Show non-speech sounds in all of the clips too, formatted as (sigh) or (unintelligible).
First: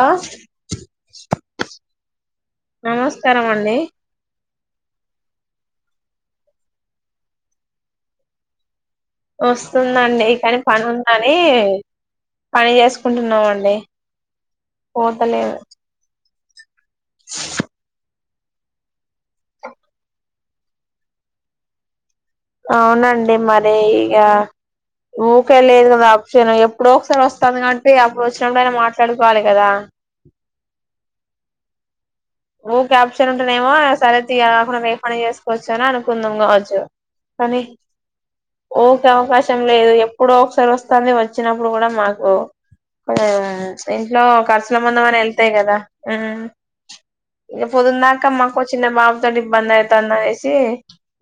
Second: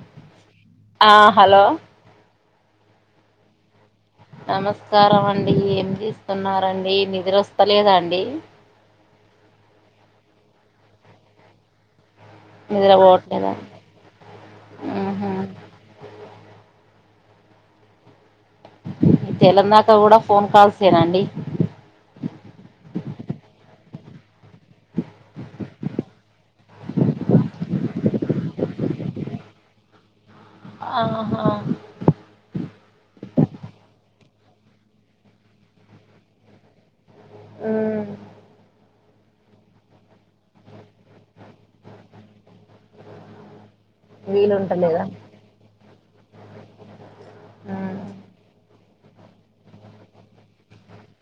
ఆ ఆ హలో నమస్కారం అండీ. నమస్కారం అండీ, ఏం చేస్తున్నారండీ, నిదుర వస్తలేదాండీ. వస్తుందండి, కాని పని ఉందనీ. పని నిద్ర పోవట్లేదా చేసుకుంటున్నామండి. ఆహా పోతలేదు. (unintelligible) మీక్ తెల్లందాక కూడా ఫోన్ కాల్సేనా అండి. అవునండి మరీ ఇగా, ఊకెలేదు కదా అప్షన ఎప్పుడో ఒకసారి వస్తాంది కాబట్టి అప్పుడు వచ్చినప్పుడయినా మాట్లాడుకోవాలి కదా. ఆహా ఊకె ఆప్షన్ ఉంటనేమో సరేథీ అది కాకుండ వేరే పని చేసుకోవచ్చు అని అనుకుందుం కావచ్చు. కాని, ఉమ్ ఊకె అవకాశం లేదు ఎప్పుడో ఒకసారి వస్తాంది వచ్చినప్పుడు కూడా మాకూ. కొం ప్చ్ ఇంట్లో ఖర్చుల వీలుంటలేదా మందం అయినా ఎళ్తయి గదా. ఆ ఇగ ఉమ్ పొద్దుందాంక మాకో చిన్న బాబుతోటి ఇబ్బంది అయితాంది అనేసీ.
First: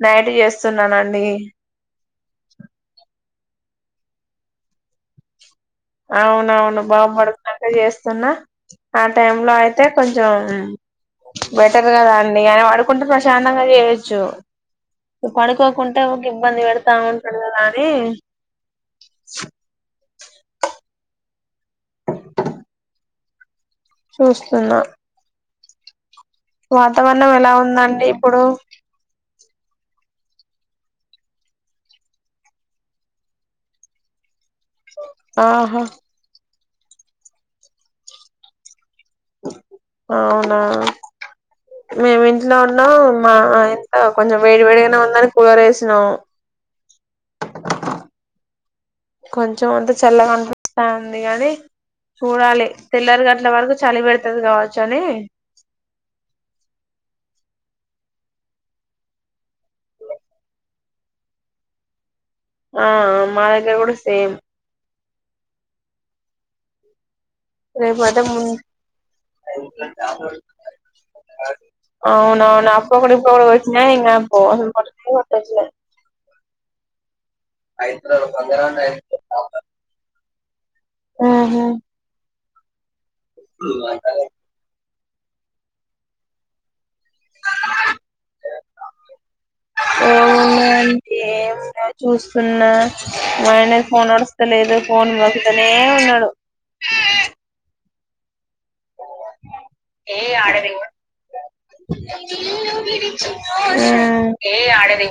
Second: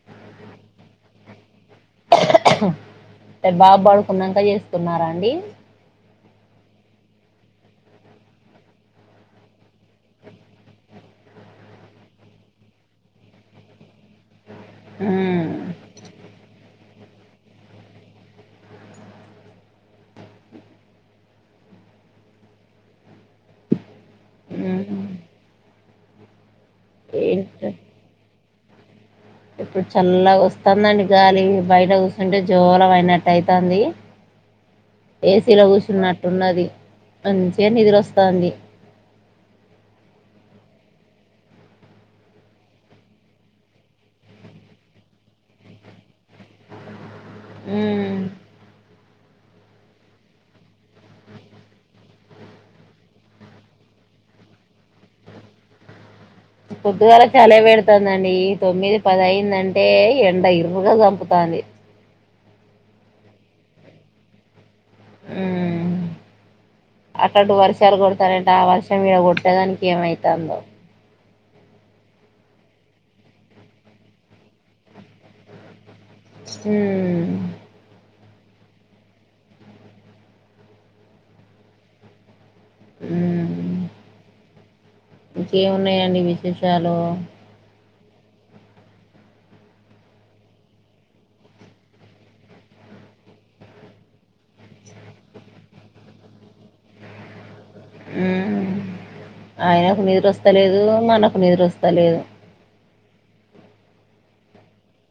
నైటు చేస్తున్నానండీ. అంటే బాబ్ పడుకున్నంక చేస్తున్నారా అండీ. అవునవును బాబు పడుకున్నంక చేస్తున్నా. ఆ టైమ్ లో అయితే కొంచెం బెటర్ కదా అండి, అయన పడుకుంటే ప్రశాంతంగా చేయొచ్చు. ఉమ్ పడుకోకుంటే ఊకె ఇబ్బంది పెడతా ఉంటడు కదా అనీ. ట చూస్తున్న ఉమ్ వాతావరణం ఎలా ఏంట ఉందండి ఇప్పుడు. ఇప్పుడ్ చల్లగ వస్తాదండి గాలీ, బయట కూసుంటే జోలపాడినట్టు అయితాందీ. ఏసీలో ఆహా కూసున్నట్టున్నది. మంచిగ నిదురొస్తాంది. అవునా మేమ్ ఇంట్లో ఉన్నం, మా ఇంట్లో కొంచెం వేడి వేడిగానే ఉన్నది కూలర్ ఏసినం. ఉమ్ కొంచెం అంత చల్లగా అనిపిస్తాంది గాని, చూడాలి తెల్లారిగట్ల వరకు చలి పెడతది గావచ్చు అనీ. పొద్దుగాల చలే పెడుతాందండి ఈ తొమ్మిది పదైంద్ అంటే, ఇగ ఎండ ఇర్రుగా చంపుతాంది. ఆ మా దగ్గర కూడ సేమ్ ఉమ్ అట్లాటు వర్షాలు రేపయితే కొడతానయ్ ము అంటా, ఆ వర్షం ఈడ కొట్టేదానికి ఏమైతాందో. అవునవును అప్పుడు ఒకటి ఇప్పుడు ఒకటి కొట్టినా ఏం కాక పోవు (unintelligible) ఉమ్ ఆహ ఉమ్, (unintelligible) ఇంకేమున్నాయండి విశేషాలూ. ఏమున్నాయండి ఏం లేదు చూస్తున్నా, మా ఆయనది ఫోన్ నడుస్తలేదు ఫోన్ నొక్కుతనే ఉన్నడు. ఉమ్ ఆయనకు నిదుర ఒస్తలేదూ, మనకు నిదుర ఒస్త లేదు. ఉమ్ ఏ ఆడది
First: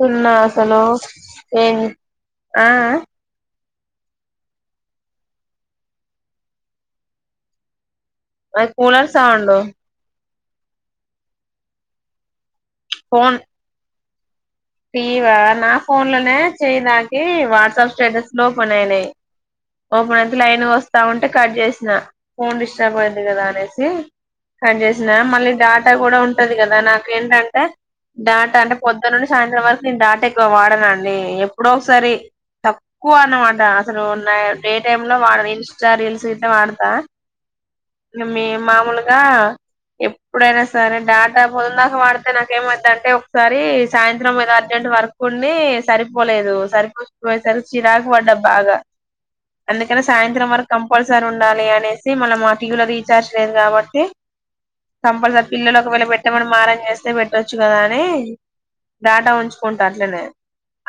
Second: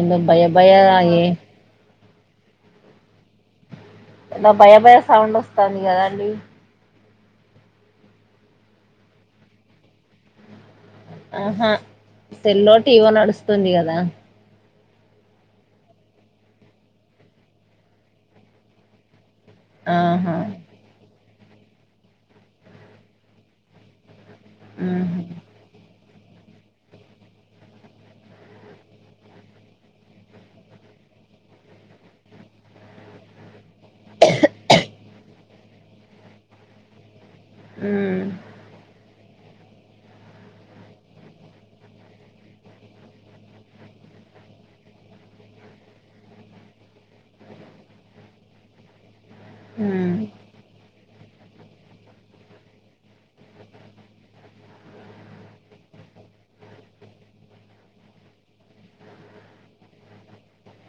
ఏందో భయ భయ అసలు ఏ ఏం ఆ ఆ ఎలా భయ భయ సౌండ్ వస్తాంది కదండి అ కూలర్ సౌండు ఆహ తెల్లో టీవో ఫోన్ నడుస్తుంది కదా టీవా నా ఫోన్లోనే చేయ్దాకి వాట్సాప్ స్టేటస్లోపెన్ అయినాయి ఓపనైేత ఆహా లైన్ వస్తా ఉంటా అంటే కట్ చేసిన ఫోన్ డిస్టర్బ్ అయింది కదా అనేసి కట్ ఉమ్, చేసిన మళ్ళీ డాటా గూ కూడా ఉంటది కదా నాకేంటంటే డాట అంటే పొద్దునుండి సా సాయంత్రం వరకు నేను డాట ఎక్కువ వాడనండి ఎప్పుడో ఒకసారి తక్కువ అన్నమాట అసలు ఉన్నాయి డే టైమ్ లో వా ఇన్ష్టా రీల్స్ ఇట్ల వాడతా ఉమ్, మీ మామూలుగా ఎప్పుడైనా సరే డాటా పొద్దన్దాక వాడితే నాకేమైద్దంటే ఒకసారి సాయంత్రం ఏదో అర్జెంట్ వర్క్ ఉండి సరిపోలేదు సరిపోకపోయేసరికి చిరాకు పడ్డా బాగా అందుకనే ఉమ్. సాయంత్రం వరకు కంపల్సరి సారి ఉండాలి అనేసి మళ్ళ మా టీవీలో రీచార్జ్ లేదు కాబట్టి కంపల్సరీ పిల్లలు ఒకవేళ పెట్టమని మారం చేస్తే పెట్టొచ్చు కదా అని డేటా ఉంచుకుంటా అట్లనే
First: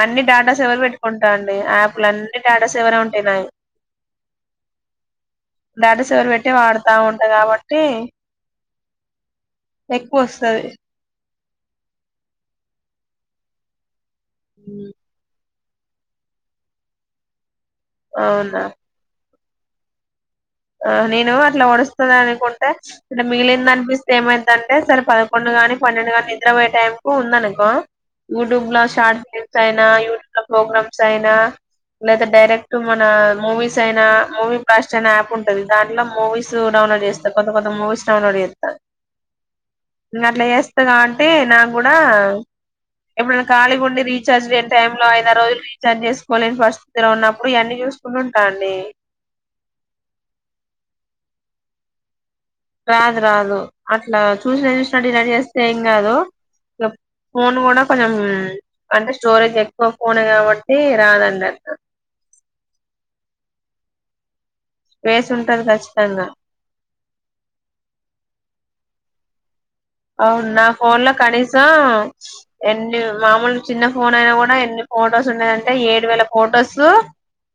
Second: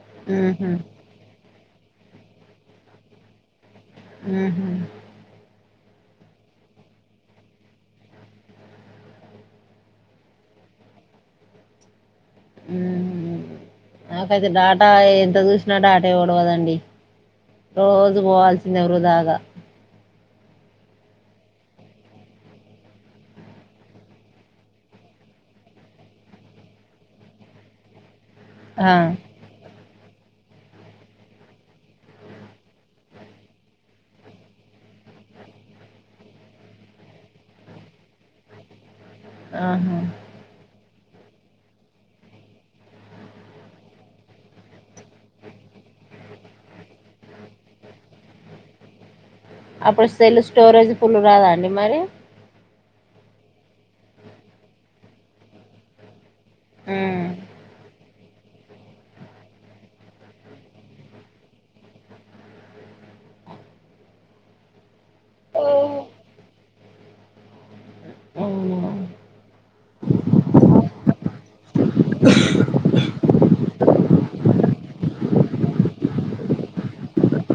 అన్ని డేటాస్ హుహు. ఎవరు పెట్టుకుంటా అండి యాప్లన్నీ డాటా సేవరే ఉంటాయ్ నావి ఉహూ డాటా సేవర్ పెట్టి వాడతా ఉంటా కాబట్టి ఎక్కువొస్తాది హ్మ్. నాకైతే డాటా ఎంత ద నా డాటా యే ఓడవదండి రోజూ అవునా పోవాల్సిందే ఎవరు దాగా ఆ నేను అట్లా వడుస్తుంది అనుకుంటే అంటే మిగిలిందనిపిస్తే ఏమైతుంటే సరే పదకొండు కాని పన్నెండు కాని నిద్రపోయే టైం కు ఉందనుకో యూట్యూబ్ లో ఆ! శార్ట్ క్లిప్స్ ఐనా యూట్యూబ్ లో ప్రోగ్రామ్స్ అయినా లేదా డైరెక్ట్ మన మూవీస్ అయినా మూవీ బ్లాష్టయిన యాప్ ఉంటది దాంట్లో మూవీస్ డౌన్లోడ్ చేస్తారు కొంత కొత్త మూవీస్ డౌన్లోడ్ చేత్త ఆహా కొత్త కాబట్టి అంటే నాకు కూడా ఇప్పుడు ఖాళీగా ఉండి రీచార్జ్ లేని టైం లో అయిన రోజులు రీచార్జ్ చేసుకోలేని పరిస్థితిలో ఉన్నప్పుడు ఇవన్నీ చూసుకుంటూ ఉంటా అండి అప్పుడు సెల్ స్టోరేజ్ ఫుల్ రాదా అండి మరి రాదు రాదు అట్లా చూసినవి చూసినట్టు డిలేట్ చేస్తే ఏం కాదు హ్మ్. ఫోన్ కూడా కొంచెం అంటే స్టోరేజేక్కువ ఫోనే కాబట్టి రాదన్నట్టు స్పేస్సుంటది ఖచ్చితంగా ఔనా ఔన్ నా ఫోన్ల కనీస్ ఆ ఎన్ని మామూల్ చిన్న ఫోన్ ఐనగుడా ఎన్ని ఫొటోస్ ఉన్నయంటే ఏడు వేల ఫొటోసు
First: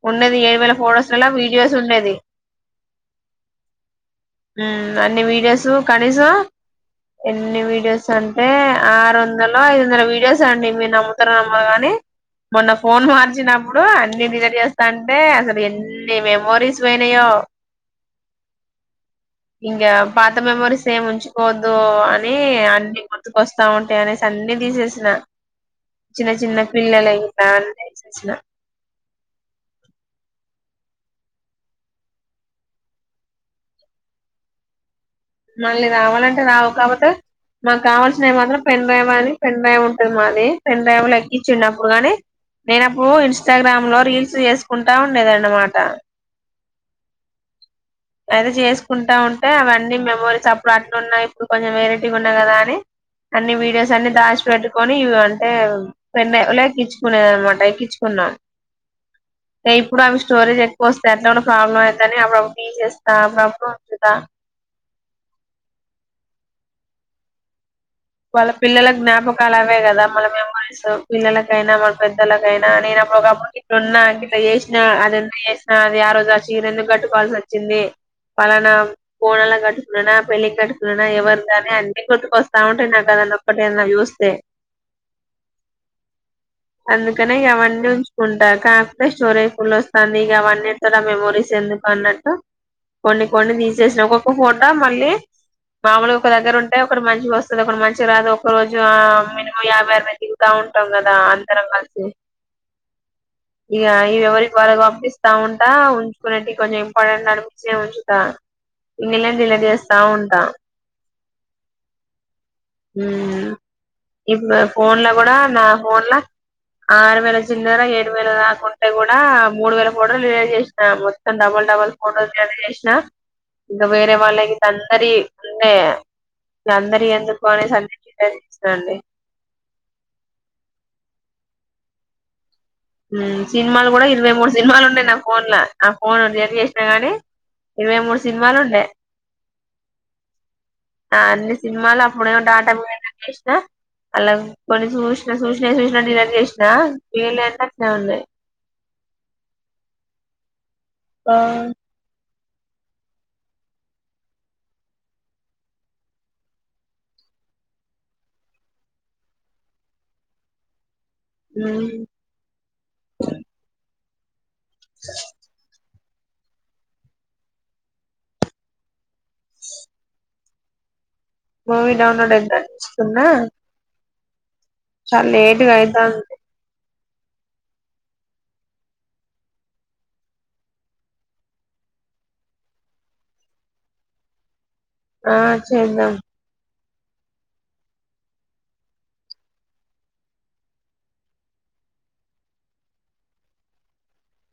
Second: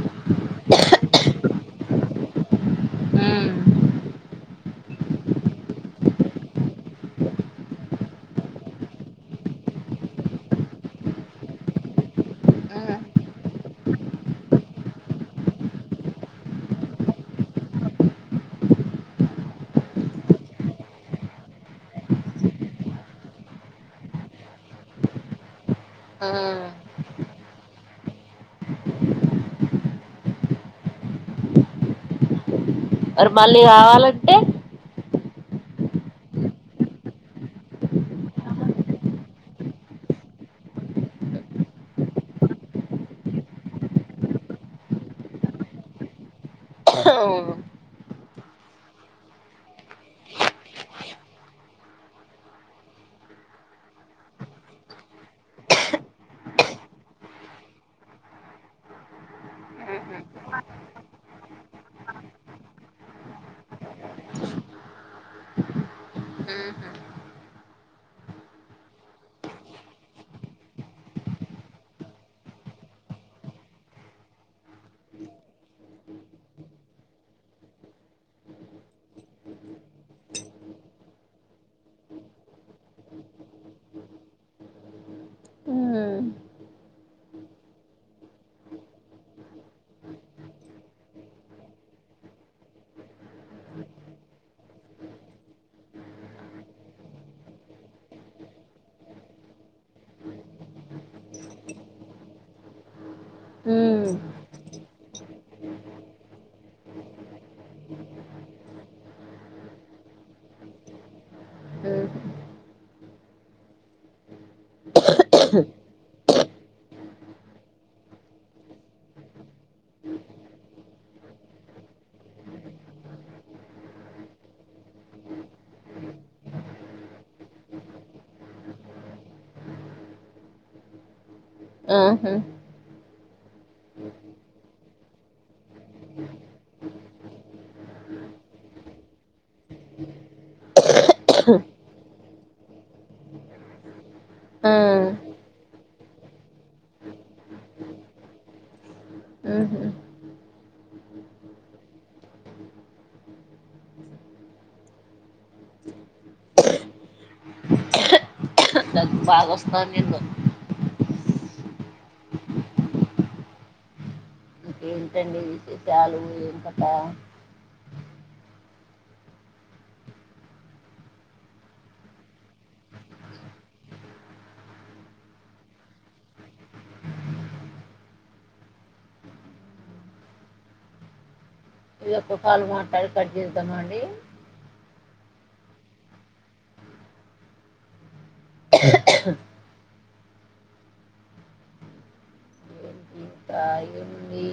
ఉండెది ఏడు వేల ఫొటోస్లల్ల వీడియోస్ ఉండేది హ్మ్. అన్ని వీడియోస్ కనీసం ఎన్ని వీడియోస్ అంటే ఆరు వందలో, ఐదు వందల వీడియోస్ అండి మీరు నమ్ముతరో నమ్మరో గని మోన్న హ్మ్. ఫోన్ మార్చినప్పుడు అన్ని డిలేట్ చేస్తంటే అసలు ఎన్ని మెమోరీస్ పోయినాయో ఇంగ పాత మెమోరీస్ ఏమి ఉంచుకోవ్ దూ అని అన్ని గుర్తుకుఒస్తా ఉంటాయ్ అనేసి అన్ని తిసేస్న ఆ! చిన్న చిన్న పిల్లలై చాన్నే స్స్న మరి మళ్ళీ గావాలంటె మళ్ళీ రావాలంటే రావు కాపోతే మాక్ కావాల్సినయ్ మాత్రం పెన్ డ్రైవ్ అని పెన్ డ్రైవ్ ఉంటుంది మాది పెన్ డ్రైవ్ల ఏక్కిించిండు అప్పుడు గనీ నేనప్పుడు ఇన్స్టాగ్రామ్ లో రీల్స్ చేస్కుంటా ఉండేదన్నమాట హుహు. అది చేస్కుంటా ఉంటే అవన్నీ మేమ్ మెమొరీస్ అప్పుడు అట్లున్న ఇప్పుడు కొంచెం వెరైటీగా ఉన్నా గదా అన్ని అన్ని వీడియోస్ అన్ని దాశిపెట్టుకొని ఉ అంటే పెన్డ్రైవ్ల ఎక్కించుకునేది అనమాట ఎక్కించుకున్నా టె ఇప్పుడు అవి స్టోరీజ్ ఎక్కువ వస్తేయ్ అట్ల గుడా ప్రాబ్లమైతని అప్పుడప్పుడు తిసేస్తా అప్పుడప్పుడు ఉంచుతా హ్మ్. వాళ్ళ పిల్లల జ్ఞాపకాలవే గదా మన మెమోరీస్ పిల్లలకైనా మన పెద్దలకైనా నేనుప్పుడు ఒకప్పుడు గిట్లా ఉన్న గిట్ల చేశ్నా అది ఎందుకు చేశ్నా అది ఆ రోజు ఆ చీర ఎందుకు కట్టుకోవాల్సి ఒచ్చింది పలనా బోనాలకి గట్టుకున్ననా పెళ్ళికి కట్టుకున్ననా ఎవర్ది అని అన్ని గుర్తుకొస్తా ఉం నా కది ఒకటి ఏదన్న చూస్తే హ్మ్. అందుకనే ఇగవన్నీ ఉంచుకుంట కాపోతే స్టోరేజ్ ఫుల్ ఒస్తంది ఇగ అవన్నీ ఎట్లారా మెమోరీస్ ఎందుకు అన్నట్టు కొన్ని కొన్ని తీసేశ్న ఒక్కొక్క ఫోటో మళ్ళీ మాముల్గా ఒక దగ్గర ఉంటే ఒక మంచిగ ఒస్త్ ఒకటి మంచిగా రాదు ఒక రోజు ఆ మినిమం యాభై, ఆర్వై దిగుతా ఉంటాం గదా అందరం గలిసి ఇగ అయి ఎవరికి వాళ్ళకి పంపిస్తా ఉంటా ఉంచుకునేటి కొన్నీ ఇంపార్టెంట్ అనిపిచ్చినయ్ ఉంచుతా మిగిలినవి డిలీట్ చేస్తా ఉంటా హ్మ్. ఉమ్ ఇప్పుడు ఫోన్ల గుడా నా ఫోన్ల ఆరు వేల చిల్లర ఏడు వేల దాకుంటే గుడా మూడు వేల ఫోటోలు డిలెట్ చేశ్న మొత్తం డబల్ డబల్ ఫోటోలు డిలేట్ చేశ్నా ఇంక వేరే వాళ్ళవి గిట్ల అందరియ్ ఉండే అందరియ్ ఎందుక్ నేసి అన్ని డిలేట్ చేశ్న అండి ఆహా ఉమ్ సినిమాలు గుడా ఇరవై మూడు సినిమాలు ఉండె నా ఫోన్ల ఆ ఫోన్ డిలీట్ చేశ్న గని ఇరవై మూడు సినిమాలు ఉండే అ అన్ని సినిమాలు అ అప్పుడెమో డాటా చేశ్న అలా ఆ! కొన్ని చూశ్న చూశ్న చూశ్ శ్న డిలేట్ చేశ్న వీళ్ళ ఎంత ఎం అన్లే ఊహు బా భాగ ఒస్తాందెందో ఉమ్ ఏంటండి ఇది గాలు ఏమ్ కతా (inaudible) మూవీ డౌన్లోడ్ అయిందని చున్నా చాల్లేటుగా అయితాంద్ ఈ ఒక్క కాల్ మాట్లాడి కట్ చేద్దమా అండి ఆ చేద్దాం ఏంటి ఇంకా ఏముంది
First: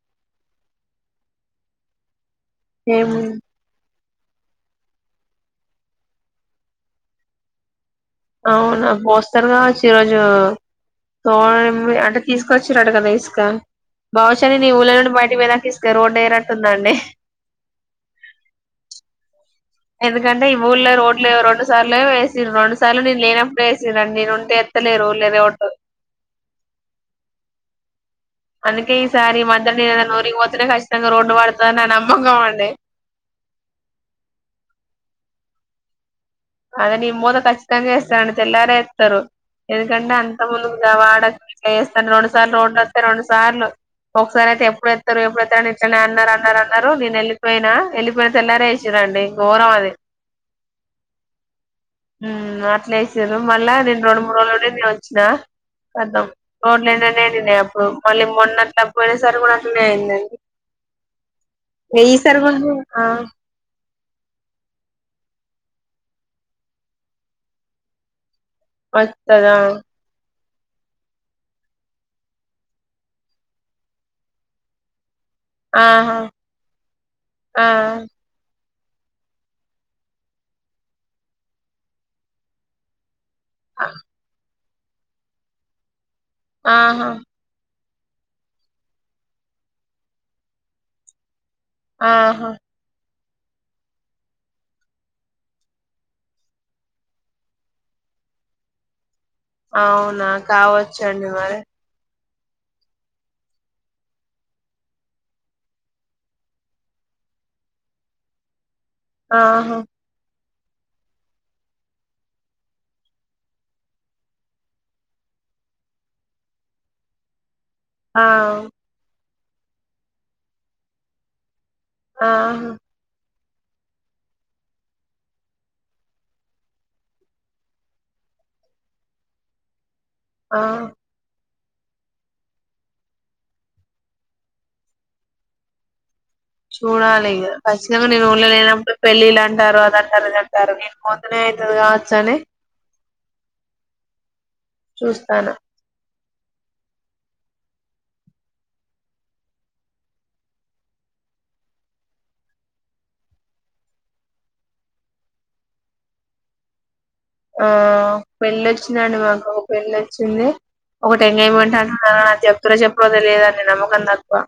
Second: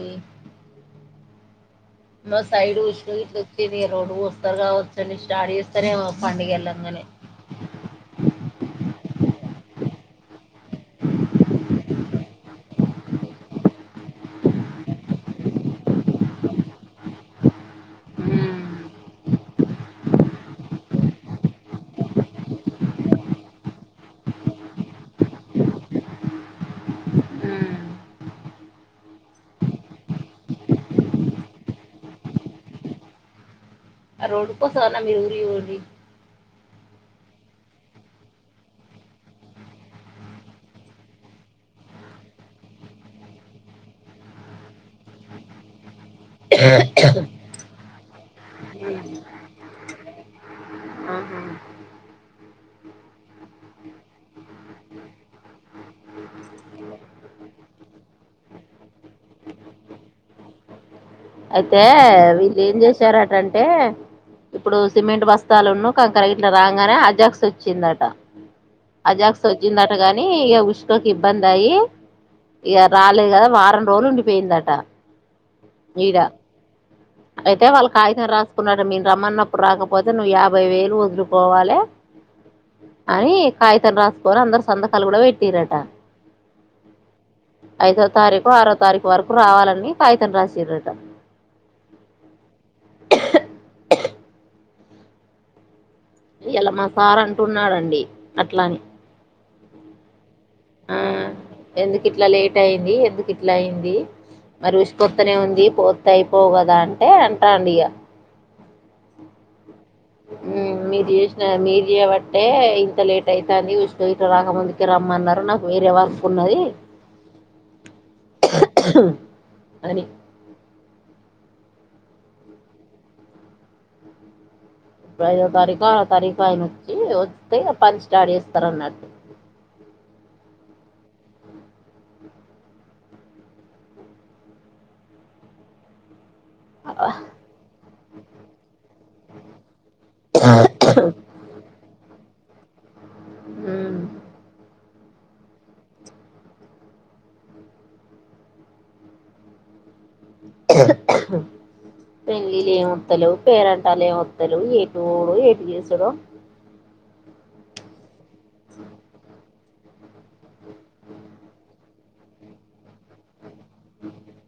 మా సైడ్ ఉషుక ఏముంది గిట్ల ఒచ్చింది రోడ్డు పోస్తరు కావచ్చండి స్టార్ట్ చేస్తరెమో పండుగెళ్ళంగానే అవునా పోస్తరు కావచ్చు ఈ రోజూ తో అం అంటే తీస్కోచ్చిరు అట గద ఇస్క బహుశా నీ ఊళ్ళ నుండి బయటికి పోయే దాక ఇస్క రోడ్డు ఎయనట్టుందండి ఎందుకంటే ఈ ఊళ్ళ రోడ్లే రెండు సార్లే వేసిర్ రెండు సార్ల నేను లేనప్పుడే ఏసిర్రండి నేను ఉంటే ఎత్తలేరు ఊళ్ళ రోడ్డు అందుకే ఈసారి మధ్య నేనేదన్న ఊరికి పోతేనే ఖచ్చితంగ రోడ్డు వడతదని నా నమ్మకంమండి రోడ్డుకోసమన్న మీర్ ఉరికి పోర్రి అదె నేన్ పోతే ఖచ్చితంగ ఎస్తరండి తెల్లారే ఏత్తరు ఎందుకంటే అంత ముందుకు గా వాడకు గిట్ల చేస్త రెండు సార్లు రోడ్లు అత్తె రెండు సార్లు ఒకసారి ఐతే ఎప్పుడు ఎత్తరు ఎప్పుడెత్తరు ఇట్లనె అన్ అన్నారు అన్నారు అన్నారు నేను వెళ్ళిపోయినా వెళ్లిపోయిన తెల్లారే వేసిరండి ఘోరం అది ఉం అట్లా వేసిరు మళ్ళా నేను రెండు మూడు రోజులు ఉండి వచ్చిన (unintelligible) రోడ్లనేనే నిండినయ్ అప్పుడు మళ్ళీ మొన్నట్లా పోయిన సరి కూడా అట్లనే అయిందండి. అయితే ఇగ ఈసారి కూడా వీళ్ళు ఏం ఆ చేసార అటంటే ఇప్పుడు సిమెంట్ బస్తాలు ఉన్న కంకర్ గిట్లా రాగానే అజాక్స్ వచ్చిందట. అజాక్స్ వస్తదా వజిందట గాని ఎవ్ పష్కకి ఇబ్బంది ఆ య్యి ఇక రాలేదు కదా వారం రోజులు ఉండిపోయిందట ఎంపీపీ ఆహా అయితే ఆ వాళ్ళు కాయితం రాస్ కున్నా మీరు రమ్మన్నప్పుడు రాకపోతే నువ్వు యాభై వేలు వదులుకోవాలె. అని కాయితం రాసుకొని అందరు సంతకాలు కూడా పెట్టింద్రట ఆహా ఐదో తారీఖు, ఆరో తారీఖు వరకు రావాలని కాగితం రాసిడట ఆహా ఇయ్యాల మా సార్ అంటున్నాడంండి అట్లని అ అవునా కావ వచ్చిఅండి మరి ఎందుకు ఇట్లా లేట్ అయింది ఎందుకు ఇట్లా అయింది మరి రుషి పొతనే ఉంది పూతి అయిపోవు కదా అంటే అంటాండి ఇక ఆహా ఉమ్ మీరు చేసిన మీరు చేయబట్టే ఇంత లేట్ అయితాంది ఉష్ ఇట్ రాకముందుకి రమ్మన్నారు నాకు వేరే వరకు ఉన్నది ఆ అని ఆ ఆహా ఇప్పుడు ఐదో తారీఖు ఆరో తారీఖు ఆయన వచ్చి వస్తే పని స్టార్ట్ చేస్తారు అన్నట్టు ఆ చూడాలిక ఖచ్చితంగా నేను ఊళ్ళో లేనప్పుడు పెళ్ళిళ్ళుంటారు అదంటారు ఇదంటారులు నేను పోతనే అవుతుంది చండి ఉమ్మ్ చూస్తాను పెళ్లిలు ఏ ముత్తలు పేరంటాలు ఏ ముత్తలు ఏటు ఊడు ఏటు గసుడం ఆ పెళ్ళి వచ్చిందండి మాకు ఒక పెల్లి వచ్చింది ఒకటి ఎంగేజ్మెంట్ అంటున్న నాకు చెప్పద లేద నమ్మకం తక్కువ